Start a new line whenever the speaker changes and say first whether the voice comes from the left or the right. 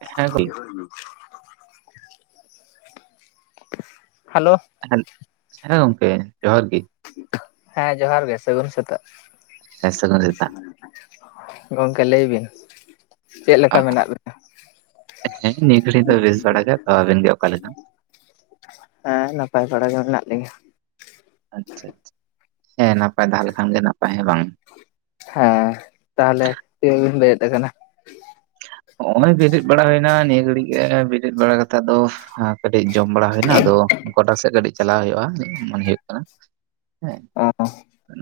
right: ᱦᱮᱸ ᱜᱚᱝᱠᱮ,
left: hello.
right: Hello, ᱦᱮᱸ ᱜᱚᱢᱠᱮ ᱡᱚᱦᱟᱨ ᱜᱤ᱾
left: ᱦᱮᱸ ᱡᱚᱦᱟᱨ ᱜᱮ, ᱥᱟᱹᱜᱩᱱ ᱥᱮᱛᱟᱜ᱾
right: ᱦᱮᱸ ᱥᱟᱹᱜᱩᱱ ᱥᱮᱛᱟᱜ
left: ᱜᱚᱝᱠᱮ ᱞᱟᱹᱭ ᱵᱤᱱ᱾ ᱪᱮᱫ ᱞᱮᱠᱟ ᱢᱮᱱᱟᱜ ᱵᱤᱱᱟ?
right: ᱦᱮᱸ ᱱᱤᱭᱟᱹ ᱜᱷᱟᱹᱲᱤᱡ ᱫᱚ ᱵᱮᱥ ᱵᱟᱲᱟ ᱜᱮ ᱛᱚ ᱟᱵᱤᱱ ᱜᱮ ᱚᱠᱟ ᱞᱮᱠᱟ
left: ᱮᱸ ᱱᱟᱯᱟᱭ ᱵᱟᱲᱟ ᱜᱮ ᱢᱮᱱᱟᱜ ᱞᱤᱧᱟᱹ᱾
right: ᱟᱪᱪᱷᱟ ᱟᱪᱪᱷᱟ ᱦᱮᱸ ᱱᱟᱯᱟᱭ ᱛᱟᱸᱦᱮ ᱞᱮᱠᱷᱟᱱ ᱜᱮ ᱱᱟᱯᱟᱭ ᱦᱮᱸ ᱵᱟᱝ᱾
left: ᱦᱮᱸ ᱛᱟᱦᱚᱞᱮ ᱪᱮᱫ ᱵᱤᱱ ᱞᱟᱹᱭᱮᱫ ᱠᱟᱱᱟ?
right: ᱦᱚᱸᱜᱼᱚᱭ ᱵᱮᱨᱮᱫ ᱵᱟᱲᱟ ᱦᱩᱭᱱᱟ ᱱᱤᱭᱟᱹ ᱜᱷᱟᱹᱲᱤᱡ ᱜᱮ ᱵᱮᱨᱮᱫ ᱵᱟᱲᱟ ᱠᱟᱛᱮ ᱟᱫᱚ ᱠᱟᱹᱴᱤᱡ ᱡᱚᱢ ᱵᱟᱲᱟ ᱦᱩᱭᱱᱟ ᱟᱫᱚ ᱜᱚᱰᱟ ᱥᱮᱫ ᱠᱟᱹᱴᱤᱡ ᱪᱟᱞᱟᱣ ᱦᱩᱭᱩᱜᱼᱟ ᱢᱮᱱ ᱦᱩᱭᱩᱜ ᱠᱟᱱᱟ᱾ ᱦᱮᱸᱜ
left: ᱚ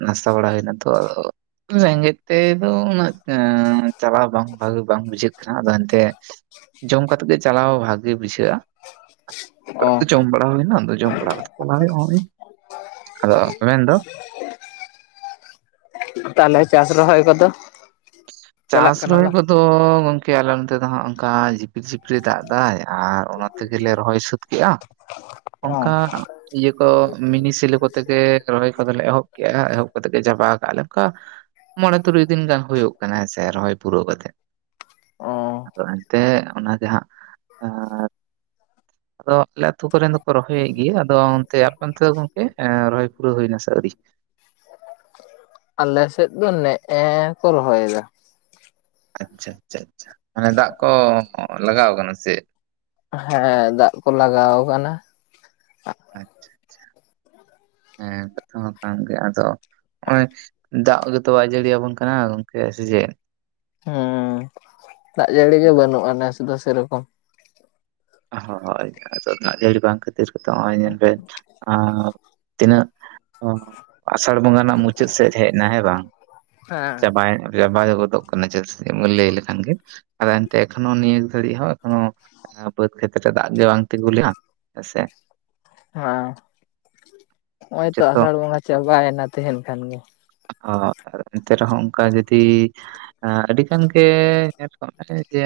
right: ᱱᱟᱥ ᱵᱟᱲᱟ ᱦᱩᱭᱱᱟ ᱛᱚ ᱟᱫᱚ, ᱨᱮᱸᱜᱮᱡ ᱛᱮᱫᱚ ᱩᱱᱟᱹᱜ ᱪᱟᱞᱟᱣ ᱵᱟᱝ ᱵᱷᱟᱜᱤ ᱵᱟᱝ ᱵᱩᱡᱷᱟᱹᱜ ᱠᱟᱱᱟ ᱟᱫᱚ ᱮᱱᱛᱮ ᱡᱚᱢ ᱠᱟᱛᱮ ᱜᱮ ᱪᱟᱞᱟᱣ ᱵᱷᱟᱜᱮ
left: ᱚ
right: ᱵᱩᱡᱷᱟᱹᱜᱼᱟ᱾ ᱡᱚᱢ ᱵᱟᱲᱟ ᱦᱩᱭᱱᱟ ᱟᱫᱚ ᱡᱚᱢ ᱵᱟᱲᱟ ᱠᱟᱛᱮ ᱪᱟᱞᱟ ᱦᱩᱭᱩ ᱱᱚᱜᱼᱚᱭ ᱟᱫᱚ ᱢᱮᱱᱫᱚ
left: ᱛᱟᱦᱚᱞᱮ ᱪᱟᱥ ᱨᱚᱦᱚᱭ ᱠᱚᱫᱚ? ᱪᱟᱞᱟᱜ
right: ᱪᱟᱥ
left: ᱠᱟᱱᱟ
right: ᱨᱚᱦᱚᱭ
left: ᱵᱟᱝ?
right: ᱠᱚᱫᱚ ᱜᱚᱝᱠᱮ ᱟᱞᱮ ᱱᱚᱱᱚᱛᱮ ᱫᱚ ᱦᱟᱜ ᱚᱱᱠᱟ ᱡᱷᱤᱯᱤᱨ ᱡᱷᱤᱯᱤ ᱨᱤ ᱫᱟᱜ ᱫᱟᱭ ᱟᱨ ᱚᱱᱟ ᱛᱮᱜᱮ ᱞᱮ ᱨᱚᱦᱚᱭ ᱥᱟᱹᱛ ᱠᱮᱜᱼᱟ
left: ᱚ
right: ᱚᱝᱠᱟ ᱤᱭᱟᱹ ᱠᱚ ᱢᱤᱱᱤ ᱥᱮᱞᱳ ᱠᱚᱛᱮ ᱜᱮ ᱨᱚᱦᱚᱭ ᱠᱚᱫᱚ ᱞᱮ ᱮᱦᱚᱵ ᱠᱮᱜᱼᱟ ᱮᱦᱚᱵ ᱠᱟᱛᱮ ᱜᱮ ᱪᱟᱵᱟ ᱠᱟᱜᱼᱟ ᱞᱮᱠᱟ᱾ ᱢᱚᱬᱮ ᱛᱩᱨᱩᱭ ᱫᱤᱱ ᱜᱟᱱ ᱦᱩᱭᱩᱜ ᱠᱟᱱᱟ ᱦᱮᱸᱥᱮ ᱨᱚᱦᱚᱭ ᱯᱩᱨᱟᱹᱣ ᱠᱟᱛᱮᱜ,
left: ᱚ
right: ᱟᱫᱚ ᱮᱱᱛᱮᱜ ᱚᱱᱟ ᱡᱟᱦᱟᱸ
left: ᱦᱮᱸ
right: ᱟᱫᱚ ᱟᱞᱮ ᱟᱛᱩ ᱠᱚᱨᱮᱱ ᱫᱚ ᱠᱚ ᱨᱚᱦᱚᱭᱮᱫ ᱜᱤᱭᱟᱹ ᱟᱫᱚ ᱚᱱᱛᱮ ᱟᱯᱮ ᱚᱱᱛᱮ ᱫᱚ ᱜᱚᱝᱠᱮ ᱨᱚᱦᱚᱭ ᱯᱩᱨᱟᱹᱣ ᱦᱩᱭ ᱱᱟ ᱥᱮ ᱟᱣᱨᱤ?
left: ᱟᱞᱮ ᱥᱮᱫ ᱫᱚ ᱱᱮᱜᱼᱮ ᱠᱚ ᱨᱚᱦᱚᱭᱮᱫᱟ᱾
right: ᱟᱪᱪᱷᱟ ᱟᱪᱪᱷᱟ ᱟᱪᱪᱷᱟ ᱢᱟᱱᱮ ᱫᱟᱜ ᱠᱚ ᱞᱟᱜᱟᱣ ᱠᱟᱱᱟ ᱥᱮ
left: ᱦᱮᱸ ᱫᱟᱜ ᱠᱚ ᱞᱟᱜᱟᱣ ᱟᱠᱟᱱᱟ
right: ᱟᱪᱪᱷᱟ ᱟᱪᱪᱷᱟ ᱦᱮᱸ ᱠᱟᱛᱷᱟ ᱦᱚ ᱠᱟᱱ ᱜᱮᱭᱟ ᱟᱫᱚ ᱱᱚᱜ ᱚᱭ ᱫᱟᱜ ᱜᱮᱛᱚ ᱟᱭ ᱡᱟᱹᱲᱤᱭᱟᱵᱚᱱ ᱠᱟᱱᱟ ᱜᱚᱝᱠᱮ ᱥᱮ ᱪᱮᱫ
left: ᱦᱩᱸ ᱫᱟᱜ ᱡᱟᱹᱲᱤ ᱜᱮ ᱵᱟᱹᱱᱩᱜᱼᱟ ᱱᱮᱥ ᱫᱚ ᱥᱮ ᱨᱚᱠᱚᱢ
right: ᱦᱳᱭ ᱟᱫᱚ ᱫᱟᱜ ᱡᱟᱹᱲᱤ ᱵᱟᱝ ᱠᱷᱟᱹᱛᱤᱨ ᱛᱮ ᱛᱚ ᱱᱚᱜᱼᱚᱭ ᱧᱮᱞ ᱵᱮᱱ ᱟᱸ ᱛᱤᱱᱟᱹᱜ ᱟᱥᱟᱲ ᱵᱚᱸᱜᱟ ᱨᱮᱱᱟᱜ ᱢᱩᱪᱟᱹᱫ ᱥᱮᱪ ᱦᱮᱡ ᱮᱱᱟ ᱦᱮᱸ ᱵᱟᱝ
left: ᱦᱮᱸ
right: ᱪᱟᱵᱟᱭ ᱱᱟ [inaudible] ᱜᱚᱫᱚᱜ ᱠᱟᱱᱟ ᱡᱟᱹᱥᱛᱤ ᱢᱩᱞᱤᱭᱟᱹ ᱞᱮᱠᱷᱟᱱ ᱜᱮ ᱟᱫᱚ ᱮᱱᱛᱮ ᱮᱠᱷᱚᱱᱳ ᱱᱤᱭᱟᱹ ᱜᱷᱟᱹᱲᱤ ᱦᱚᱸ ᱮᱠᱷᱚᱱᱳ ᱵᱟᱹᱫ ᱠᱷᱮᱛ ᱨᱮ ᱫᱟᱜ ᱜᱮ ᱵᱟᱝ ᱛᱤᱜᱩ ᱦᱮᱸ ᱥᱮ
left: ᱟᱸ ᱦᱚᱸᱼᱚᱭ ᱛᱚ
right: ᱡᱚᱛᱚ
left: ᱟᱥᱟᱲ ᱵᱚᱸᱜᱟ ᱪᱟᱵᱟᱭᱱᱟ ᱛᱮᱦᱮᱱ ᱠᱷᱟᱱ ᱜᱮ᱾
right: ᱚ ᱮᱱᱛᱮ ᱨᱮᱦᱚᱸ ᱚᱱᱠᱟ ᱡᱩᱫᱤ ᱮᱸ ᱟᱹᱰᱤ ᱜᱟᱱ ᱜᱮ [inaudible] ᱡᱮ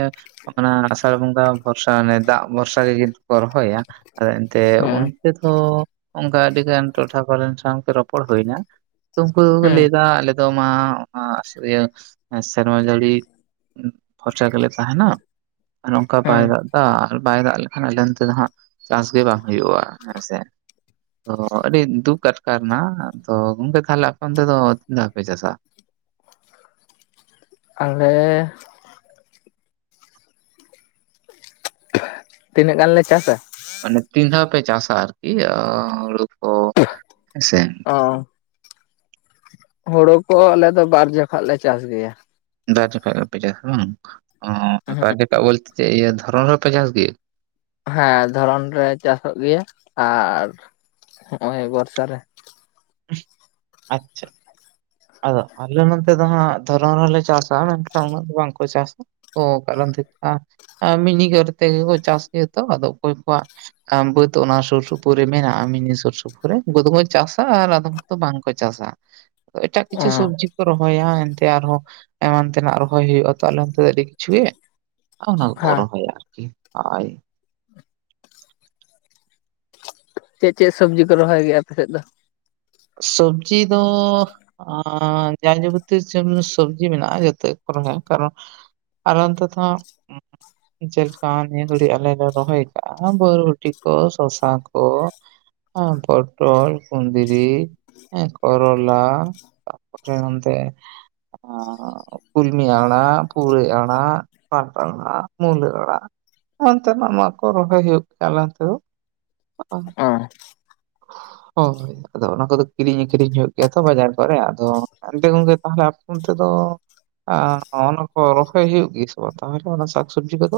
right: ᱚᱱᱟ ᱟᱥᱟᱲ ᱵᱚᱸᱜᱟ ᱵᱚᱨᱥᱟ, ᱟᱱᱮ ᱫᱟᱜ ᱵᱷᱚᱨᱥᱟ ᱨᱮ ᱡᱩᱫᱤ ᱠᱚ ᱨᱚᱦᱚᱭᱟ ᱟᱫᱚ ᱮᱱᱛᱮ ᱩᱱ
left: ᱦᱮᱸ
right: [unintelligible] ᱚᱝᱠᱟ ᱟᱹᱰᱤ ᱜᱟᱱ ᱴᱚᱴᱷᱟ ᱠᱚᱨᱮᱱ ᱥᱟᱶᱛᱮ ᱨᱚᱯᱚᱲ ᱦᱩᱭ ᱮᱱᱟ ᱛᱩᱝᱠᱩ ᱫᱚ ᱠᱚ
left: ᱦᱩᱸ
right: ᱞᱟᱹᱭᱫᱟ ᱟᱞᱮ ᱫᱚ ᱢᱟ ᱤᱭᱟᱹ ᱥᱮᱨᱢᱟ ᱡᱟᱹᱲᱤ [unintelligible] ᱜᱮᱞᱮ ᱛᱟᱦᱮᱱᱟ [unintelligible] ᱱᱚᱝᱠᱟ
left: ᱦᱩᱸ
right: ᱵᱟᱭ ᱫᱟᱜ ᱮᱫᱟ ᱟᱨ ᱵᱟᱭ ᱫᱟᱜ ᱞᱮᱠᱷᱟᱱ ᱟᱞᱮ ᱚᱱᱛᱮ ᱫᱚ ᱦᱟᱸᱜ ᱪᱟᱥ ᱜᱮ ᱵᱟᱝ ᱦᱩᱭᱩᱜᱼᱟ ᱦᱮᱸ ᱥᱮ ᱛᱚ ᱟᱹᱰᱤ ᱫᱩᱠ ᱟᱴᱠᱟᱨ ᱱᱟ ᱛᱚ ᱜᱚᱝᱠᱮ ᱛᱟᱦᱞᱮ ᱟᱯᱮ ᱚᱱᱛᱮ ᱫᱚ ᱫᱷᱟᱣ ᱯᱮ ᱪᱟᱥ-ᱟ
left: ᱟᱞᱮᱻ ᱛᱤᱱᱟᱹᱜ ᱜᱟᱱ ᱞᱮ ᱪᱟᱥᱟ
right: ᱢᱟᱱᱮ ᱛᱤᱱ ᱫᱷᱟᱣ ᱯᱮ ᱪᱟᱥᱟ ᱟᱨᱠᱤ ᱦᱩᱲᱩ ᱠᱚ ᱦᱮᱸ ᱥᱮ
left: ᱦᱩᱲᱩ ᱠᱚ ᱟᱞᱮ ᱫᱚ ᱵᱟᱨ ᱞᱮ ᱪᱟᱥ ᱜᱮᱭᱟ
right: ᱵᱟᱨ ᱡᱚᱠᱷᱟᱜ ᱜᱮ ᱯᱮ ᱪᱟᱥᱟ ᱵᱟᱝ, ᱚ ᱵᱟᱨ ᱡᱚᱠᱷᱟᱜ ᱵᱚᱞᱛᱮ ᱪᱮ ᱤᱭᱟᱹ ᱫᱷᱚᱨᱚᱱ ᱨᱮ ᱦᱚᱸ ᱯᱮ ᱪᱟᱥ ᱜᱮᱭᱟ?
left: ᱦᱮᱸ ᱫᱷᱚᱨᱚᱱ ᱨᱮ ᱪᱟᱥᱚᱜ ᱜᱮᱭᱟ ᱟᱨ ᱦᱚᱸᱜ ᱚᱭ ᱵᱚᱨᱥᱟ ᱨᱮ
right: ᱟᱪᱪᱷᱟ, ᱟᱫᱚ ᱟᱞᱮ ᱱᱚᱛᱮ ᱫᱚ ᱦᱟᱸᱜ ᱫᱷᱚᱨᱚᱱ ᱦᱚᱞᱮ ᱪᱟᱥᱟᱟ ᱢᱮᱱᱠᱷᱟᱱ ᱩᱱᱟᱹᱜ ᱫᱚ ᱵᱟᱝ ᱠᱚ ᱪᱟᱥᱟ᱾ ᱚ ᱠᱟᱨᱚᱱ [unintelligible] ᱢᱤᱱᱤᱜᱟᱹᱨ ᱛᱮᱜᱮ ᱠᱚ ᱪᱟᱥ ᱜᱮᱭᱟ ᱛᱚ ᱟᱫᱚ ᱚᱠᱚᱭ ᱠᱚᱣᱟᱜ, ᱠᱟᱱ ᱵᱟᱹᱫᱽ ᱚᱱᱟ ᱥᱩᱨ ᱥᱩᱯᱩᱨ ᱨᱮ ᱢᱮᱱᱟᱜᱼᱟ᱾ ᱢᱤᱱᱤ ᱥᱩᱨ ᱥᱩᱯᱩᱨ ᱨᱮ ᱩᱱᱠᱩ ᱫᱚ ᱠᱚ ᱪᱟᱥ-ᱟ ᱟᱨ ᱟᱫᱚᱢ ᱠᱚ ᱫᱚ ᱵᱟᱝᱠᱚ ᱪᱟᱥ-ᱟ᱾ ᱮᱴᱟᱜ
left: ᱚ
right: ᱠᱤᱪᱷᱩ ᱥᱚᱵᱡᱤ ᱠᱚ ᱨᱚᱦᱚᱭᱟ ᱟᱨᱦᱚᱸ ᱮᱢᱟᱱ ᱛᱮᱱᱟᱜ ᱨᱚᱦᱚᱭ ᱦᱩᱭᱩᱜᱼᱟ ᱛᱚ ᱟᱞᱮ ᱟᱱᱛᱮ ᱫᱚ ᱟᱹᱰᱤ ᱠᱤᱪᱷᱩ ᱚᱱᱟ ᱠᱚ
left: ᱦᱮᱸ
right: ᱠᱚ ᱟᱨᱠᱤ ᱟᱭ᱾
left: ᱪᱮᱫ ᱪᱮᱫ ᱥᱚᱵᱡᱤ ᱠᱚ ᱨᱚᱦᱚᱭ ᱜᱮᱭᱟ ᱟᱯᱮᱥᱮᱫ ᱫᱚ
right: ᱥᱚᱵᱡᱤᱻ ᱫᱚᱻ ᱟᱸ ᱡᱟ ᱡᱟᱵᱚᱛᱤᱭ [inaudible] ᱥᱚᱵᱡᱤ ᱢᱮᱱᱟᱜᱼᱟ ᱡᱚᱛᱚ ᱜᱮ ᱠᱚ ᱨᱚᱦᱚᱭᱟ ᱠᱟᱨᱚᱱ? ᱟᱨ ᱚᱱᱛᱮ ᱫᱚ ᱦᱟᱸᱜ ᱡᱮᱞᱮᱠᱟ ᱱᱤᱭᱟᱹ ᱜᱷᱟᱹᱲᱤ ᱟᱞᱮ ᱞᱮ ᱨᱚᱦᱚᱭ ᱟᱠᱟᱜ-ᱟ ᱵᱳᱨᱵᱷᱩᱴᱤ ᱠᱚ ᱥᱚᱥᱟ ᱠᱚ ᱚᱸ ᱯᱚᱴᱚᱞ ᱠᱩᱱᱫᱽᱨᱤ, ᱦᱮᱸ, ᱠᱚᱨᱚᱞᱟ ᱛᱟᱯᱚᱨᱮ ᱚᱱᱛᱮ, ᱟᱸ ᱠᱩᱞᱢᱤ ᱟᱲᱟᱜ, ᱯᱩᱨᱟᱹᱭ ᱟᱲᱟᱜ, ᱯᱟᱴ ᱟᱲᱟᱜ ᱢᱩᱞᱟᱹ ᱟᱲᱟᱜ ᱦᱟᱱᱛᱮᱱᱟᱜ ᱱᱚᱣᱟ ᱠᱚ ᱨᱚᱦᱚᱭ ᱦᱩᱭᱩᱜ ᱠᱟᱱᱟ ᱛᱳ᱾ [inaudible]
left: ᱚ
right: ᱦᱚᱭ᱾ ᱟᱫᱚ ᱚᱱᱟ ᱠᱚ ᱫᱚ ᱠᱤᱨᱤᱧ ᱟᱹᱠᱷᱨᱤᱧ ᱦᱩᱭᱩᱜ ᱜᱮᱭᱟ ᱛᱚ ᱵᱟᱡᱟᱨ ᱠᱚᱨᱮ ᱟᱫᱚ ᱮᱱᱛᱮ ᱜᱚᱝᱠᱮ ᱛᱟᱦᱟᱞᱮ ᱟᱯᱮ ᱚᱱᱛᱮ ᱫᱚ, ᱟᱸ, ᱚᱱᱟ ᱠᱚ ᱨᱚᱦᱚᱭ ᱦᱩᱭᱩᱜ ᱜᱮ ᱥᱮ ᱵᱟᱝ ᱛᱟᱦᱚᱞᱮ ᱚᱱᱟ ᱥᱟᱠᱥᱚᱵᱽᱡᱤ ᱠᱚᱫᱚ?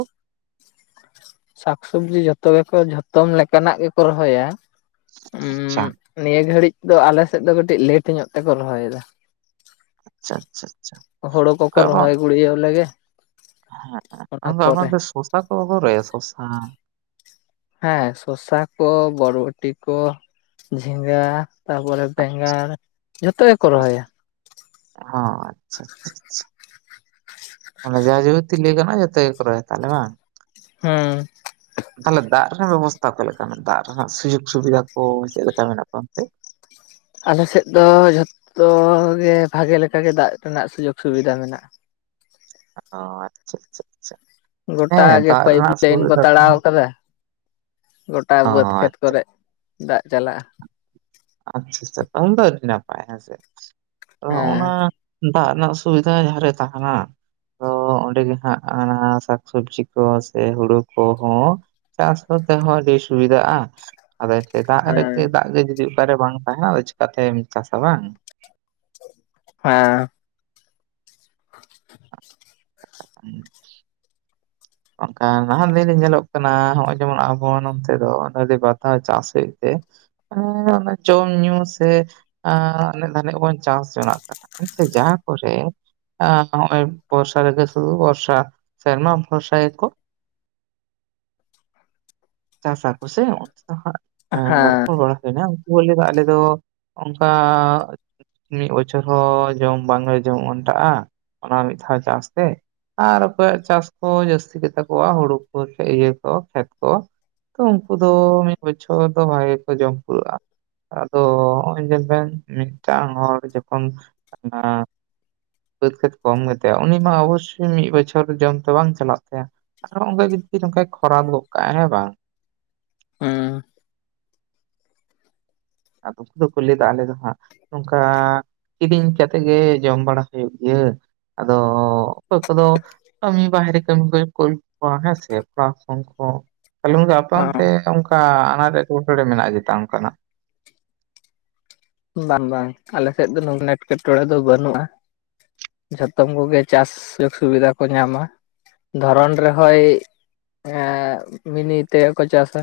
left: ᱥᱟᱠᱥᱚᱵᱽᱡᱤ ᱡᱷᱚᱛᱚ ᱜᱮᱠᱚ ᱡᱷᱚᱛᱚᱢ ᱞᱮᱠᱟᱱᱟᱜ ᱜᱮᱠᱚ ᱨᱚᱦᱚᱭᱟ᱾ ᱩᱸ
right: ᱟᱪᱪᱷᱟ
left: ᱱᱤᱭᱟᱹ ᱜᱷᱲᱤᱡ ᱫᱚ ᱟᱞᱮ ᱥᱮᱫ ᱫᱚ ᱠᱟᱹᱴᱤᱡ ᱞᱮᱴ ᱧᱚᱜ ᱛᱮᱠᱚ ᱨᱚᱦᱚᱭᱮᱫᱟ᱾
right: ᱟᱪᱪᱷᱟ ᱟᱪᱪᱷᱟ᱾ ᱟᱪᱪᱷᱟ
left: ᱦᱳᱲᱩ ᱠᱚᱠᱚ ᱨᱚᱦᱚᱭ ᱜᱲᱤᱭᱟᱳ ᱞᱮᱜᱮ ᱚᱱᱟ
right: ᱦᱮᱸᱫᱚ ᱟᱵᱟᱨ
left: ᱯᱚᱨᱮ
right: ᱫᱚ ᱥᱚᱥᱟ ᱠᱚ ᱵᱟᱯᱮᱚ ᱨᱟᱦᱟᱭᱟ ᱥᱚᱥᱟ
left: ᱦᱮᱸ ᱥᱚᱥᱟ ᱠᱚ ᱵᱚᱨᱵᱚᱴᱤ ᱠᱚ ᱡᱷᱤᱸᱜᱟᱹ ᱛᱟᱯᱚᱨᱮ
right: ᱦᱚᱸ
left: ᱵᱮᱸᱜᱟᱲ ᱡᱚᱛᱚ ᱜᱮᱠᱚ ᱨᱚᱦᱚᱭᱟ
right: ᱚ ᱟᱪᱪᱷᱟ ᱟᱪᱪᱷᱟ ᱟᱪᱪᱷᱟ ᱢᱟ ᱡᱟᱵᱟᱛᱤ ᱞᱟᱭᱜᱟᱱᱚ-ᱟ ᱠᱟᱱᱟ ᱡᱚᱛ ᱜᱮᱠᱚ ᱨᱚᱦᱟᱭᱟ ᱛᱟᱦᱚᱞᱮ ᱵᱟᱝ
left: ᱦᱩᱸ
right: [inaudible] ᱛᱟᱦᱚᱞᱮ ᱫᱟᱜ ᱨᱮᱱᱟᱜ ᱵᱮᱵᱚᱥᱛᱷᱟ ᱠᱚ ᱞᱮᱠᱟ ᱢᱮᱱᱟᱜ-ᱟ ᱫᱟᱜ ᱨᱮᱱᱟᱜ ᱥᱩᱡᱳᱜ ᱥᱩᱵᱤᱫᱷᱟ ᱠᱚ ᱪᱮᱫᱮ ᱞᱮᱠᱟ ᱢᱮᱱᱟᱜ ᱠᱚᱣᱟ ᱮᱱᱛᱮ
left: ᱟᱞᱮᱥᱮᱫ ᱫᱚ ᱡᱷᱚᱛᱚ ᱜᱮ ᱵᱷᱟᱜᱮ ᱞᱮᱠᱟᱜ ᱜᱮ ᱫᱟᱜ ᱨᱮᱱᱟᱜ ᱥᱩᱡᱳᱜᱽ ᱥᱩᱵᱤᱫᱷᱟ ᱢᱮᱱᱟᱜ-ᱟ
right: ᱟᱫᱚ ᱟᱪᱪᱷᱟ ᱟᱪᱪᱷᱟ ᱟᱪᱪᱷᱟ
left: ᱜᱚᱴᱟᱜ
right: ᱦᱮᱸ
left: ᱜᱮ
right: ᱫᱟᱜ
left: ᱯᱟᱭᱤᱯ
right: ᱨᱮᱱᱟᱜ
left: ᱞᱟᱭᱤᱱ ᱠᱚ
right: ᱥᱩᱵᱤᱫᱷᱟ
left: ᱛᱟᱲᱟᱣ
right: ᱛᱟᱦᱮᱸ
left: ᱟᱠᱟᱫᱟ ᱜᱚᱴᱟ
right: ᱚ
left: ᱵᱟᱹᱫᱽ ᱠᱷᱮᱛ
right: ᱟᱪᱪᱷᱟ
left: ᱠᱚᱨᱮ ᱫᱟᱜ ᱪᱟᱞᱟᱜᱼᱟ᱾
right: ᱟᱪᱪᱷᱟ ᱪᱷᱟ, ᱟᱢ ᱫᱚ ᱟᱹᱰᱤ ᱱᱟᱯᱟᱭ ᱦᱮᱸᱥᱮ ᱟᱫᱚ ᱱᱚᱜᱼᱚᱸ ᱱᱟ
left: ᱦᱮᱸ
right: ᱫᱟᱜ ᱨᱮᱱᱟᱜ ᱥᱩᱣᱤᱫᱷᱟ ᱡᱟᱦᱟᱸ ᱨᱮ ᱛᱟᱦᱮᱱᱟ᱾ ᱛᱚ ᱚᱸᱰᱮ ᱜᱮ ᱦᱟᱸᱜ ᱚᱱᱟ ᱥᱟᱠᱥᱚᱵᱽᱡᱤ ᱠᱚ ᱥᱮ ᱦᱩᱲᱩ ᱠᱚᱦᱚᱸ ᱪᱟᱥ ᱠᱚ ᱛᱮ ᱦᱚᱸ ᱟᱹᱰᱤ ᱥᱩᱵᱤᱫᱷᱟᱜ-ᱟ ᱟᱫᱚ ᱮᱱᱛᱮᱫ ᱫᱟᱜ
left: ᱦᱮᱸ
right: ᱨᱮᱜᱮ ᱫᱟᱜ ᱜᱮ ᱡᱩᱫᱤ ᱚᱠᱟᱨᱮ ᱵᱟᱝ ᱛᱟᱦᱮᱱᱟ ᱟᱫᱚ ᱪᱮᱠᱟᱛᱮᱢ ᱪᱟᱥᱟ ᱵᱟᱝ
left: ᱦᱮᱸ [inaudible]
right: ᱦᱮᱸ [inaudible] ᱚᱱᱠᱟᱱ ᱱᱟᱦᱟᱜ ᱫᱤᱱ ᱧᱮᱞᱚᱜ ᱠᱟᱱᱟ ᱱᱚᱜ-ᱚᱭ ᱡᱮᱢᱚᱱ ᱟᱵᱚ ᱱᱚᱱᱛᱮ ᱫᱚ ᱵᱟᱨᱫᱷᱟᱳ ᱪᱟᱥ ᱦᱩᱭᱩᱜ ᱛᱮ ᱦᱮᱸ ᱚᱱᱟ ᱡᱚᱢ ᱧᱩ ᱥᱮ ᱟᱱᱮᱡ ᱫᱷᱟᱹᱱᱤᱡ ᱵᱚᱱ ᱪᱟᱥ ᱡᱚᱱᱟᱜ ᱠᱟᱱᱟ ᱮᱱᱛᱮ ᱡᱟᱦᱟᱸ ᱠᱚᱨᱮ ᱟ ᱵᱚᱨᱥᱟ ᱨᱮᱜ ᱥᱩᱫᱷᱩ ᱵᱚᱨᱥᱟ ᱥᱮᱨᱢᱟ ᱥᱟᱭ ᱠᱚ ᱪᱟᱥᱟ ᱠᱚ ᱥᱮ
left: ᱦᱮᱸ
right: ᱨᱚᱯᱚᱲ ᱵᱟᱲᱟ ᱦᱩᱭᱱᱟ ᱩᱱᱠᱩ ᱞᱟᱹᱭ ᱫᱚ ᱟᱞᱮ ᱫᱚ ᱚᱱᱠᱟ ᱢᱤᱫ ᱵᱚᱪᱷᱚᱨ ᱦᱚᱸ ᱡᱚᱢ ᱵᱟᱝᱞᱮ ᱡᱚᱢ ᱚᱱᱴᱟᱜ-ᱟ ᱚᱱᱟ ᱢᱤᱫ ᱫᱷᱟᱣ ᱪᱟᱥᱛᱮ ᱟᱨ ᱚᱠᱚᱭᱟᱜ ᱪᱟᱥ ᱦᱳᱭ ᱡᱟᱹᱥᱛᱤ ᱜᱮᱛᱟ ᱠᱚᱣᱟ ᱦᱩᱲᱩ ᱠᱚ ᱤᱭᱟᱹ ᱠᱚ ᱠᱷᱮᱛ ᱠᱚ ᱛᱚ ᱩᱱᱠᱩ ᱫᱚ ᱢᱤᱫ ᱵᱚᱪᱷᱚᱨ ᱫᱚ ᱵᱷᱟᱜᱮ ᱠᱚ ᱡᱚᱢ ᱯᱩᱨᱟᱹᱜ-ᱟ ᱟᱫᱚ ᱱᱚ-ᱚᱭ ᱧᱮᱞ ᱵᱮᱱ ᱢᱤᱫᱴᱟᱝ ᱦᱚᱲ ᱡᱚᱠᱷᱚᱱ ᱵᱟᱹᱫ ᱠᱷᱟᱹᱛ ᱠᱚᱢ ᱜᱮᱛᱟᱭᱟ ᱩᱱᱤ ᱢᱟ ᱚᱵᱚᱥᱳᱭ ᱢᱤᱫ ᱵᱚᱪᱷᱚᱨ ᱡᱚᱢ ᱫᱚ ᱵᱟᱝ ᱪᱟᱞᱟᱜ ᱛᱟᱭᱟ ᱟᱨᱦᱚ ᱚᱱᱠᱟᱟᱜ ᱜᱮ ᱡᱩᱫᱤ ᱱᱚᱝᱠᱟᱭ ᱠᱷᱚᱨᱟ ᱜᱚᱫ ᱠᱟᱜᱟᱭ ᱦᱮᱸ ᱵᱟᱝ
left: ᱦᱩᱸ
right: ᱟᱫᱚ ᱩᱱᱠᱩ ᱫᱚᱠᱚ ᱞᱟᱹᱭᱟ ᱟᱞᱮ ᱫᱚ ᱦᱟᱸᱜ ᱱᱚᱝᱠᱟ ᱠᱤᱨᱤᱧ ᱠᱟᱛᱮᱫ ᱜᱮ ᱡᱚᱢ ᱵᱟᱲᱟ ᱦᱩᱭᱩᱜ ᱜᱮᱭᱟ ᱟᱫᱚ ᱚᱠᱚᱭ ᱠᱚᱫᱚ ᱠᱟᱹᱢᱤ ᱵᱟᱦᱨᱮ ᱠᱟᱹᱢᱤ ᱠᱚ ᱠᱚ ᱠᱳᱞ ᱠᱚᱭᱟ ᱦᱮ ᱥᱮ ᱯᱚᱝᱠᱷ ᱛᱟᱦᱞᱮ ᱚᱱᱠᱟ
left: ᱦᱚᱸ
right: ᱟᱯᱟᱢᱚᱱᱛᱮ ᱚᱱᱠᱟ ᱟᱱᱟᱴ ᱮᱸᱴᱠᱮᱴᱚᱬᱮ ᱢᱮᱱᱟᱜ-ᱟ ᱡᱮᱛᱟ ᱚᱱᱠᱟᱱᱟᱜ
left: ᱵᱟᱝ ᱵᱟᱝ ᱟᱞᱮᱥᱮᱫ ᱫᱚ ᱱᱩᱱᱟ. ᱜ ᱮᱴᱠᱮᱴᱚᱬᱮ ᱫᱚ ᱵᱟᱹᱱᱩᱜ-ᱟ ᱡᱚᱛᱚᱢ ᱠᱚᱜᱮ ᱪᱟᱥ ᱥᱩᱡᱳᱜ ᱥᱩᱵᱤᱫᱷᱟ ᱠᱚ ᱧᱟᱢᱟ ᱫᱷᱚᱨᱚᱱ ᱨᱮᱦᱚᱭ ᱮᱜ ᱢᱤᱱᱤ ᱛᱮᱜᱮᱠᱚ ᱪᱟᱥᱟ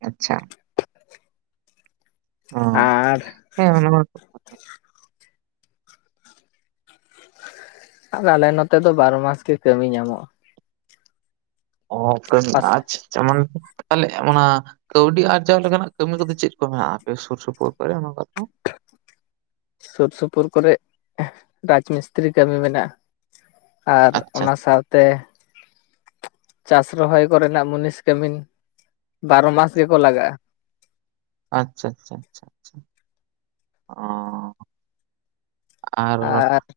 right: ᱟᱪᱪᱷᱟ ᱚ
left: ᱟᱨ
right: ᱦᱮᱸ
left: ᱟᱫᱚ ᱟᱞᱮ ᱱᱚᱛᱮ ᱫᱚ ᱵᱟᱨᱚ ᱢᱟᱥ ᱜᱮ ᱠᱟᱹᱢᱤ ᱧᱟᱢᱚᱜ-ᱟ
right: ᱚ ᱟᱪᱪᱷᱟ
left: ᱯᱟᱥ
right: ᱟᱪᱪᱷᱟ ᱢᱟᱱᱮ ᱛᱚ ᱛᱟᱦᱚᱞᱮ ᱚᱱᱟ ᱠᱟᱹᱣᱰᱤ ᱟᱨᱡᱟᱣ ᱞᱮᱠᱟᱱᱟᱜ ᱠᱟᱹᱢᱤ ᱠᱚᱫᱚ ᱪᱮᱫ ᱠᱚ ᱢᱮᱱᱟᱜ-ᱟ ᱟᱯᱮ ᱥᱩᱨ ᱥᱩᱯᱩᱨ ᱠᱚᱨᱮ ᱫᱚ
left: ᱥᱩᱨ ᱥᱩᱯᱩᱨ ᱠᱚᱨᱮ ᱨᱟᱡᱢᱤᱥᱛᱨᱤ ᱠᱟᱹᱢᱤ ᱢᱮᱱᱟᱜ-ᱟ ᱟᱨ
right: ᱟᱪᱪᱷᱟ
left: ᱚᱱᱟ ᱥᱟᱶᱛᱮ ᱪᱟᱥ ᱨᱚᱦᱚᱭ ᱠᱚᱨᱮᱱᱟᱜ ᱢᱩᱱᱤᱥ ᱠᱟᱹᱢᱤᱤᱱ ᱵᱟᱨᱚ ᱢᱟᱥ ᱜᱮᱠᱚ ᱞᱟᱜᱟᱜᱼᱟ᱾
right: ᱟᱪᱪᱷᱟ ᱟᱪᱪᱷᱟ ᱟᱪᱪᱷᱟ ᱟᱪᱷᱟ ᱚᱸᱻ ᱟᱨ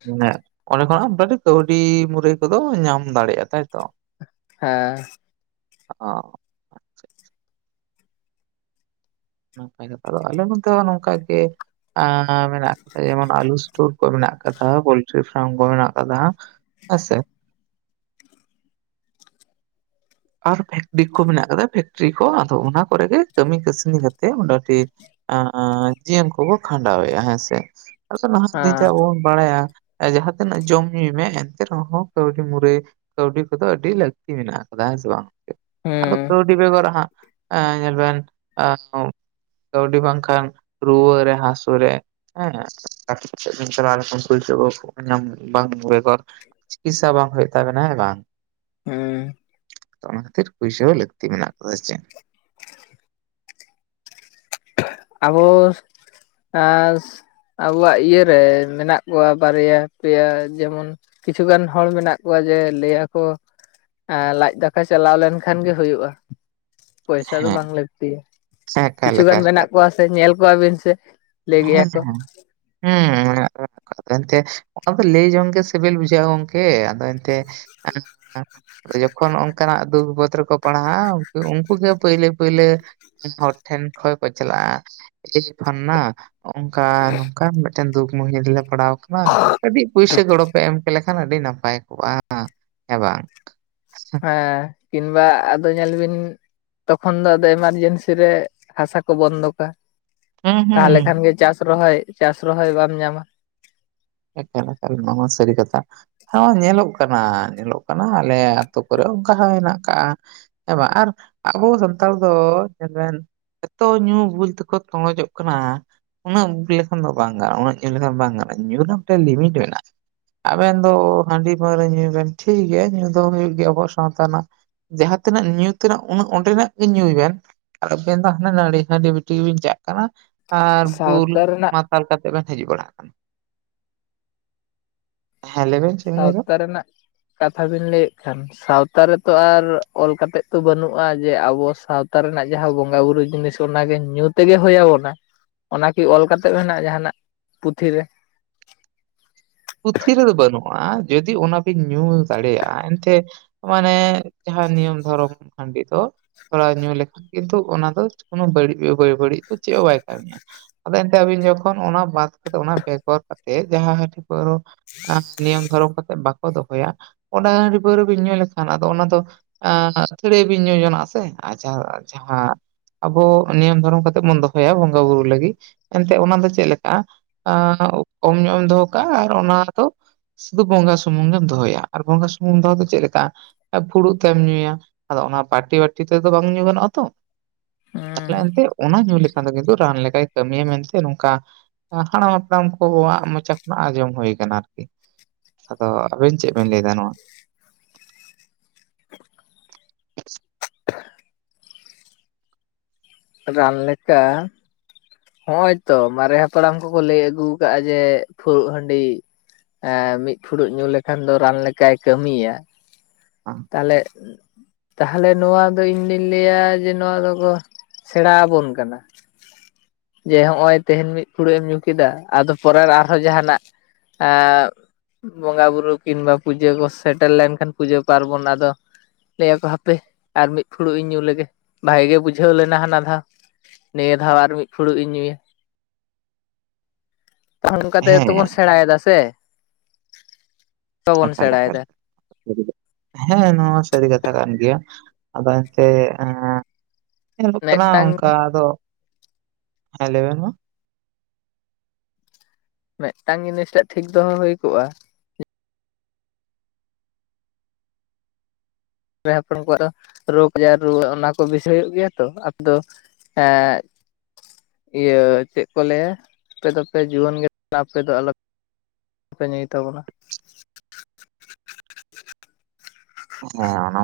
right: ᱢᱟᱱᱮ ᱚᱸᱰᱮ ᱠᱷᱚᱱᱟᱜ ᱠᱟᱹᱣᱰᱤ ᱢᱩᱨᱟᱹᱭ ᱠᱚᱫᱚ ᱧᱟᱢ ᱫᱟᱲᱮᱭᱟᱜᱼᱟ ᱛᱟᱭᱛᱚ
left: ᱦᱮᱸ
right: ᱚ ᱱᱟᱯᱟᱭ ᱱᱟᱯᱟᱭ ᱟᱞᱮ ᱱᱚᱛᱮ ᱦᱚᱸ ᱱᱚᱝᱠᱟ ᱜᱮ ᱮ ᱢᱮᱱᱟᱜᱼᱟ ᱡᱮᱢᱚᱱ ᱟᱞᱩ ᱥᱴᱳᱨ ᱠᱚ ᱢᱮᱱᱟᱜ ᱠᱟᱫᱟ ᱯᱳᱞᱴᱨᱤ ᱯᱷᱟᱨᱢ ᱠᱚ ᱢᱮᱱᱟᱜ ᱠᱟᱫᱟ ᱦᱮᱸᱥᱮ ᱟᱨ ᱯᱷᱮᱠᱴᱤᱠ ᱠᱚ ᱢᱮᱱᱟᱜ ᱠᱟᱫᱟ ᱯᱷᱮᱠᱴᱨᱤ ᱠᱚ ᱟᱫᱚ ᱚᱱᱟ ᱠᱚᱨᱮ ᱜᱮ ᱠᱟᱹᱢᱤ ᱠᱟᱹᱥᱱᱤ ᱠᱟᱛᱮᱜ ᱢᱚᱴᱟ ᱢᱩᱴᱤ ᱦᱚᱜ ᱚᱭ ᱡᱤᱭᱚᱱ ᱠᱚᱵᱚ ᱠᱷᱟᱸᱰᱟᱣᱮᱜ-ᱟ ᱦᱮᱸᱥᱮ
left: ᱦᱮᱸ
right: [unintelligible] ᱵᱟᱲᱟᱭᱟ ᱡᱟᱦᱟᱸ ᱛᱤᱱᱟᱹᱜ ᱡᱚᱢ ᱧᱩᱭ ᱢᱮ ᱮᱱᱛᱮ ᱨᱮᱦᱚᱸ ᱠᱟᱹᱣᱰᱤ ᱢᱩᱨᱟᱹᱭ ᱠᱟᱹᱣᱰᱤ ᱠᱚᱫᱚ ᱟᱹᱰᱤ ᱞᱟᱹᱠᱛᱤ ᱢᱮᱱᱟᱜ ᱟᱠᱟᱫᱟ ᱦᱮᱸ ᱥᱮ ᱵᱟᱝ ᱟᱫᱚ
left: ᱦᱩᱸ
right: ᱠᱟᱹᱣᱰᱤ ᱵᱮᱜᱚᱨ ᱦᱟᱸᱜ ᱮ ᱧᱮᱞ ᱵᱮᱱ ᱠᱟᱹᱣᱰᱤ ᱵᱟᱝᱠᱷᱟᱱ ᱨᱩᱣᱟᱹ ᱨᱮ ᱦᱟᱹᱥᱩ ᱨᱮ ᱦᱮᱸ ᱵᱟᱠᱤ ᱠᱟᱛᱮᱫ ᱵᱤᱱ ᱪᱟᱞᱟᱣ ᱞᱮᱠᱷᱟᱱ [unintelligible] ᱵᱟᱝ ᱵᱮᱜᱚᱨ ᱪᱤᱠᱤᱛᱥᱟ ᱵᱟᱝ ᱦᱩᱭᱩᱜ ᱛᱟᱮᱱᱟ ᱦᱮᱸ ᱵᱟᱝ
left: ᱦᱩᱸ
right: ᱚᱱᱟ ᱠᱷᱟᱹᱛᱤᱨ ᱯᱩᱭᱥᱟᱹ ᱦᱚᱸ ᱞᱟᱹᱠᱛᱤ ᱢᱮᱱᱟᱜ ᱠᱟᱫᱟ ᱪᱮᱫ
left: ᱟᱵᱚ ᱮ ᱟᱵᱚᱣᱟᱜ ᱤᱭᱟᱹ ᱨᱮ ᱢᱮᱱᱟᱜ ᱠᱚᱣᱟ ᱵᱟᱨᱭᱟ ᱯᱮᱭᱟ ᱡᱮᱢᱚᱱ ᱠᱤᱪᱷᱩᱜᱟᱱ ᱦᱚᱲ ᱢᱮᱱᱟᱜ ᱠᱚᱣᱟ ᱡᱮ ᱞᱟᱹᱭᱟᱠᱚ ᱮ ᱞᱟᱡ ᱫᱟᱠᱟ ᱪᱟᱞᱟᱣ ᱞᱮᱱᱠᱷᱟᱱ ᱜᱮ ᱦᱩᱭᱩᱜᱼᱟ ᱯᱚᱭᱥᱟ ᱫᱚ ᱵᱟᱝ ᱞᱟᱹᱠᱛᱤᱭᱟ᱾
right: ᱥᱮᱸᱠ
left: ᱠᱤᱪᱷᱩᱩᱜᱟᱱ ᱢᱮᱱᱟᱜ ᱠᱚᱣᱟ ᱥᱮ ᱧᱮᱞ ᱠᱚᱣᱟ ᱵᱤᱱ ᱥᱮ ᱞᱟᱹᱭ ᱜᱮᱭᱟ
right: ᱦᱮᱸ
left: ᱠᱚ
right: ᱦᱮᱸ ᱦᱮᱸ ᱮᱱᱛᱮ ᱚᱱᱟ ᱞᱟᱹᱭ ᱡᱚᱝ ᱜᱮ ᱥᱤᱵᱤᱞ ᱵᱩᱡᱷᱟᱹᱜᱼᱟ ᱜᱚᱝᱠᱮ ᱚᱱᱛᱮ ᱡᱚᱠᱷᱚᱱ ᱚᱱᱠᱟᱱᱟᱜ ᱫᱩᱠ ᱵᱤᱯᱚᱫ ᱨᱮᱠᱚ ᱯᱟᱲᱦᱟᱜᱼᱟ ᱩᱱᱠᱩ ᱜᱮ ᱯᱳᱭᱞᱟᱹ ᱯᱳᱭᱞᱟᱹ ᱦᱚᱲ ᱴᱷᱮᱱ ᱠᱷᱚᱭ ᱠᱚ ᱪᱟᱞᱟᱜᱼᱟ ᱯᱷᱟᱱᱱᱟ ᱦᱚᱜᱚᱝᱠᱟᱱ ᱱᱚᱝᱠᱟ ᱢᱤᱫᱴᱮᱱ ᱫᱩᱠ ᱢᱩᱦᱤᱛ ᱨᱮᱞᱮ ᱯᱟᱲᱟᱣ ᱠᱟᱱᱟ ᱠᱟ. ᱴᱤᱡ ᱯᱩᱭᱥᱟᱹ ᱜᱚᱲᱚᱯᱮ ᱮᱢ ᱠᱮᱞᱮᱠᱷᱟᱱ ᱟᱹᱰᱤ ᱱᱟᱯᱟᱭ ᱠᱚᱜᱼᱟ ᱦᱮᱸ ᱵᱟᱝ
left: ᱦᱮᱸ ᱠᱤᱱᱵᱟ ᱟᱫᱚ ᱧᱮᱞ ᱵᱤᱱ ᱛᱚᱠᱷᱚᱱ ᱫᱚ ᱟᱫᱚ ᱮᱢᱟᱨᱡᱮᱱᱥᱤ ᱨᱮ ᱦᱟᱥᱟ ᱠᱚ ᱵᱚᱱᱫᱚᱠᱟ
right: ᱦᱩᱸ ᱦᱩᱸ
left: ᱛᱟᱦᱚᱞᱮ ᱠᱷᱟᱱᱜᱮ ᱪᱟᱥ ᱨᱚᱦᱚᱭ ᱪᱟᱥ ᱨᱚᱦᱚᱭ ᱵᱟᱢ ᱧᱟᱢᱟ᱾
right: ᱮᱠᱟᱞ ᱮᱠᱟᱞ ᱱᱚᱣᱟ ᱢᱟ ᱥᱟᱹᱨᱤ ᱠᱟᱛᱷᱟ ᱦᱮ ᱧᱮᱞᱚᱜ ᱠᱟᱱᱟ ᱧᱮᱞᱚᱜ ᱠᱟᱱᱟ ᱟᱞᱮ ᱟᱹᱛᱩ ᱠᱚᱨᱮ ᱚᱱᱠᱟ ᱦᱚᱸ ᱦᱮᱱᱟᱜ ᱠᱟᱜᱼᱟ᱾ ᱦᱮᱸ ᱵᱟᱝ ᱟᱨ ᱟᱵᱚ ᱥᱟᱱᱛᱟᱲ ᱫᱚ ᱧᱮᱞ ᱵᱮᱱ ᱮᱛᱚ ᱧᱩᱞ ᱵᱩᱞ ᱛᱮᱠᱚ ᱛᱚᱸᱦᱚᱡᱚᱜ ᱠᱟᱱᱟ ᱩᱱᱟᱹᱜ [unintelligible] ᱞᱮᱠᱷᱟᱱ ᱫᱚ ᱵᱟᱝ ᱜᱟᱱᱚᱜᱼᱟ ᱩᱱᱟᱹᱜ ᱧᱩ ᱞᱮᱠᱷᱟᱱ ᱵᱟᱝ ᱜᱟᱱᱚᱜᱼᱟ ᱧᱩ ᱨᱮᱱᱟᱜ ᱢᱤᱫᱴᱮᱱ ᱞᱤᱢᱤᱴ ᱢᱮᱱᱟᱜᱼᱟ᱾ ᱟᱵᱮᱱ ᱫᱚ ᱦᱟᱺᱰᱤ ᱯᱟᱹᱣᱨᱟᱹ ᱧᱩᱭ ᱵᱮᱱ ᱴᱷᱤᱠ ᱜᱮᱭᱟ ᱧᱩ ᱫᱚ ᱦᱩᱭᱩᱜ ᱜᱮᱭᱟ ᱟᱵᱚ ᱥᱟᱶᱛᱟ ᱨᱮᱱᱟᱜ᱾ ᱡᱟᱦᱟᱸ ᱛᱤᱱᱟᱹᱜ ᱧᱩ ᱛᱮᱱᱟᱜ ᱩᱱᱟᱹᱜ ᱚᱸᱰᱮᱱᱟᱜ ᱜᱮ ᱧᱩᱭ ᱵᱮᱱ᱾ ᱟᱨ ᱟᱵᱮᱱ ᱫᱚ ᱦᱟᱱᱮ ᱱᱟᱹᱲᱤ ᱦᱟᱺᱰᱤ ᱵᱤᱴᱤᱡ ᱜᱮᱵᱤᱱ ᱪᱟᱜ ᱠᱟᱱᱟ ᱟᱨ ᱵᱩᱞ
left: ᱥᱟᱶᱛᱟ ᱨᱮᱱᱟᱜ
right: ᱢᱟᱛᱟᱞ ᱠᱟᱛᱮᱫ ᱵᱮᱱ ᱦᱤᱡᱩᱜ ᱵᱟᱲᱟᱜ ᱠᱟᱱᱟ᱾ ᱦᱮᱸ ᱞᱟᱹᱭ ᱵᱮᱱ ᱪᱮᱫ ᱵᱮᱱ ᱞᱟᱹᱭ ᱫᱟ
left: ᱥᱟᱶᱛᱟ ᱨᱮᱱᱟᱜ ᱠᱟᱛᱷᱟ ᱵᱤᱱ ᱞᱟᱹᱭᱮᱫ ᱠᱷᱟᱱ ᱥᱟᱶᱛᱟ ᱨᱮᱛᱚ ᱟᱨ ᱚᱞ ᱠᱟᱛᱮᱜ ᱛᱚ ᱵᱟᱹᱱᱩᱜᱼᱟ ᱡᱮ ᱟᱵᱚ ᱥᱟᱶᱛᱟ ᱨᱮᱱᱟᱜ ᱡᱟᱦᱟᱸ ᱵᱚᱸᱜᱟ ᱵᱩᱨᱩᱳ ᱡᱤᱱᱤᱥ ᱛᱚ ᱚᱱᱟᱜᱮ ᱧᱩ ᱛᱮᱜᱮ ᱦᱭᱟᱵᱚᱱᱟ ᱚᱱᱟᱠᱤ ᱚᱞ ᱠᱟᱛᱮ ᱢᱮᱱᱟᱜᱼᱟ ᱡᱟᱦᱱᱟᱜ ᱯᱩᱛᱷᱤ ᱨᱮ᱾
right: ᱯᱩᱛᱷᱤ ᱨᱮᱫᱚ ᱵᱟᱹᱱᱩᱜᱼᱟ ᱡᱩᱫᱤᱡ ᱚᱱᱟᱵᱤᱱ ᱧᱩ ᱫᱟᱲᱮᱭᱟᱜᱼᱟ ᱮᱱᱛᱮ ᱢᱟᱱᱮ ᱡᱟᱦᱟᱸ ᱱᱤᱭᱚᱢ ᱫᱷᱚᱨᱚᱢ ᱦᱟᱺᱰᱤ ᱫᱚ᱾ ᱛᱷᱚᱲᱟᱣ ᱧᱩ ᱞᱮᱠᱷᱟᱱ ᱠᱤᱱᱛᱩ ᱚᱱᱟ ᱫᱚ ᱠᱳᱱᱳ ᱵᱟᱹᱲᱤᱡ ᱵᱮ ᱵᱟᱹᱲᱤᱡ ᱫᱚ ᱪᱮᱫ ᱦᱚᱸ ᱵᱟᱭ ᱠᱟᱹᱢᱤᱭᱟ ᱟᱫᱚ ᱟᱹᱵᱤᱱ ᱡᱚᱠᱷᱚᱱ ᱚᱱᱟ ᱵᱟᱫ ᱠᱟᱛᱮ ᱚᱱᱟ ᱵᱮᱜᱚᱨ ᱠᱟᱛᱮ ᱡᱟᱦᱟᱸ ᱦᱟᱹᱴᱤ ᱯᱟᱹᱣᱨᱟᱹ ᱱᱤᱭᱚᱢ ᱫᱷᱚᱨᱚᱢ ᱠᱟᱛᱮᱮᱫ ᱵᱟᱠᱚ ᱫᱚᱦᱚᱭᱟ ᱚᱱᱟ ᱦᱺ ᱨᱰᱤ ᱯᱟᱹᱣᱨᱟᱹ ᱵᱤᱱ ᱧᱩ ᱞᱮᱠᱷᱟᱱ ᱟᱫᱚ ᱚᱱᱟ ᱫᱚ ᱟᱹᱛᱷᱟᱹᱲᱤᱭᱟᱹ ᱵᱤᱱ ᱧᱩ ᱡᱚᱱᱟᱜ ᱟ ᱥᱮ ᱟᱨ ᱡᱟᱦᱟᱸ ᱟᱵᱚ ᱱᱤᱭᱚᱢ ᱫᱷᱚᱨᱚᱢ ᱠᱟᱛᱮᱜ ᱵᱚᱱ ᱫᱚᱦᱚᱭᱟ ᱵᱚᱸᱜᱟ ᱵᱩᱨᱩ ᱞᱟᱹᱜᱤᱫ ᱮᱱᱛᱮᱫ ᱚᱱᱟ ᱫᱚ ᱪᱮᱫ ᱞᱮᱠᱟ ᱠᱚᱢ ᱧᱚᱜ ᱮᱢ ᱫᱚᱦᱚ ᱠᱟᱜᱼᱟ ᱟᱨ ᱚᱱᱟ ᱫᱚ᱾ ᱥᱩᱫᱩ ᱵᱚᱸᱜᱟ ᱥᱩᱢᱩᱝ ᱜᱮᱢ ᱫᱚᱦᱚᱭᱟ ᱟᱨ ᱵᱚᱸᱜᱟ ᱥᱩᱢᱩᱝ ᱫᱚᱦᱚ ᱫᱚ ᱪᱮᱫ ᱞᱮᱠᱟ ᱯᱷᱩᱲᱩᱜ ᱛᱮᱢ ᱧᱩᱭᱟ ᱟᱫᱚ ᱚᱱᱟ ᱯᱟᱴᱤ ᱵᱟᱴᱤ ᱛᱮᱫᱚ ᱵᱟᱝ ᱧᱩ ᱜᱟᱱᱚᱜᱼᱟ ᱛᱚ᱾
left: ᱦᱩᱸ
right: ᱛᱟᱯᱨᱮ ᱮᱱᱛᱮ ᱚᱱᱟ ᱧᱩ ᱞᱮᱠᱷᱟᱱ ᱫᱚ ᱠᱤᱱᱛᱩ ᱨᱟᱱ ᱞᱮᱠᱟᱭ ᱠᱟᱹᱢᱤᱭᱟ ᱢᱮᱱᱛᱮ ᱱᱚᱝᱠᱟ ᱦᱟᱲᱟᱢ ᱦᱟᱯᱲᱟᱢ ᱠᱚᱵᱚᱣᱟᱜ ᱢᱚᱪᱟ ᱟᱸᱡᱚᱢ ᱦᱩᱭ ᱟᱠᱟᱱᱟ ᱟᱨᱠᱤ᱾ ᱟᱫᱚ ᱟᱵᱮᱱ ᱪᱮᱫ ᱵᱮᱱ ᱞᱟᱹᱭ ᱮᱫᱟ ᱱᱚᱣᱟ?
left: ᱨᱟᱱ ᱞᱮᱠᱟ᱾ ᱱᱚᱜ ᱚᱭ ᱛᱚ ᱢᱟᱨᱮ ᱦᱟᱯᱲᱟᱢ ᱠᱚᱠᱚ ᱞᱟᱹᱭ ᱟᱹᱜᱩ ᱟᱠᱟᱫᱟᱼᱟ ᱡᱮ ᱯᱷᱩᱲᱩᱜ ᱦᱟᱺᱰᱤ᱾ ᱢᱤᱫ ᱯᱷᱩᱲᱩᱜ ᱧᱩ ᱞᱮᱠᱷᱟᱱ ᱫᱚ ᱨᱟᱱ ᱞᱮᱠᱟᱭ ᱠᱟᱹᱢᱤᱭᱟ᱾
right: ᱟ
left: ᱛᱟᱦᱚᱞᱮ ᱛᱟᱦᱚᱞᱮ ᱱᱚᱣᱟ ᱫᱚ ᱤᱧᱫᱩᱧ ᱞᱟᱹᱭᱟ ᱡᱮ ᱱᱚᱣᱟ ᱫᱚ ᱠᱚ ᱥᱮᱬᱟ ᱟᱵᱚᱱ ᱠᱟᱱᱟ᱾ ᱡᱮ ᱦᱚᱜ-ᱚᱭ ᱛᱮᱦᱮᱧ ᱢᱤᱫ ᱯᱷᱩᱲᱩᱜ ᱮᱢ ᱧᱩ ᱠᱮᱫᱟ ᱟᱫᱚ ᱯᱚᱨᱮ ᱟᱨᱦᱚᱸ ᱡᱟᱦᱟᱱᱟᱜ ᱟᱨ ᱵᱚᱸᱜᱟ ᱵᱩᱨᱩ ᱠᱤᱝᱵᱟ ᱯᱩᱡᱟᱹ ᱠᱚ ᱥᱮᱴᱮᱨ ᱞᱮᱱᱠᱷᱟᱱ ᱯᱩᱡᱟᱹ ᱯᱟᱨᱵᱚᱱ ᱟᱫᱚ᱾ ᱞᱟᱹᱭᱟᱠᱚ ᱦᱟᱯᱮ ᱟᱨ ᱢᱤᱫ ᱯᱷᱩᱲᱩᱜ ᱤᱧ ᱧᱩ ᱞᱮᱜᱮ ᱵᱷᱟᱜᱮ ᱜᱮ ᱵᱩᱡᱷᱟᱹᱣ ᱞᱮ᱾ ᱞᱮᱱᱟ ᱦᱟᱱᱟ ᱫᱷᱟᱣ ᱱᱤᱭᱟᱹ ᱫᱷᱟᱣ ᱟᱨ ᱢᱤᱫ ᱯᱷᱩᱲᱩᱜ ᱤᱧ ᱧᱩᱭᱟ᱾ ᱛᱟᱦᱚᱞᱮ ᱚᱱᱠᱟ ᱠᱟᱛᱮ
right: ᱦᱮᱸ
left: ᱜᱮᱵᱚᱱ ᱥᱮᱬᱟᱭᱮᱫᱟ ᱥᱮ? ᱵᱟᱵᱚᱱ
right: ᱮᱠᱟᱞ ᱮᱠᱟᱞ
left: ᱥᱮᱬᱟᱭᱮᱫᱟ
right: ᱦᱮᱸ ᱱᱚᱶᱟ ᱥᱟᱹᱨᱤ ᱠᱟᱛᱷᱟ ᱠᱟᱱ ᱜᱮᱭᱟ ᱟᱫᱚ ᱮᱱᱛᱮ ᱧᱮᱞᱚᱜ ᱠᱟᱱᱟ
left: ᱢᱤᱫᱴᱟᱝ
right: ᱚᱱᱠᱟ ᱟᱫᱚ ᱦᱮ ᱞᱟᱹᱭ ᱵᱮᱱᱢᱟ᱾
left: ᱢᱤᱫᱴᱟᱝ ᱡᱤᱱᱤᱥ ᱴᱟᱜ ᱴᱷᱤᱠ ᱫᱚᱦᱚ ᱦᱩᱭ ᱠᱚᱜᱼᱟ᱾ ᱦᱟᱯᱲᱟᱢ ᱠᱚᱣᱟᱜ ᱨᱳᱜᱽ ᱟᱡᱟᱨ ᱨᱩᱣᱟᱹ ᱚᱱᱟ ᱠᱚ ᱵᱤᱥᱤ ᱦᱩᱭᱩᱜ ᱜᱮᱭᱟ ᱛᱚ ᱟᱯᱮᱫᱚ᱾ ᱮ ᱤᱭᱟᱹ ᱪᱮᱫ ᱠᱚ ᱞᱟᱹᱭᱟ ᱟᱯᱮ ᱫᱚᱯᱮ ᱡᱩᱣᱟᱹᱱ ᱜᱮᱭᱟ ᱟᱯᱮ ᱫᱚ ᱟᱞᱚ ᱯᱮ ᱧᱩᱭ ᱛᱟᱵᱚᱱᱟ᱾
right: ᱦᱮᱸ ᱚᱱᱟ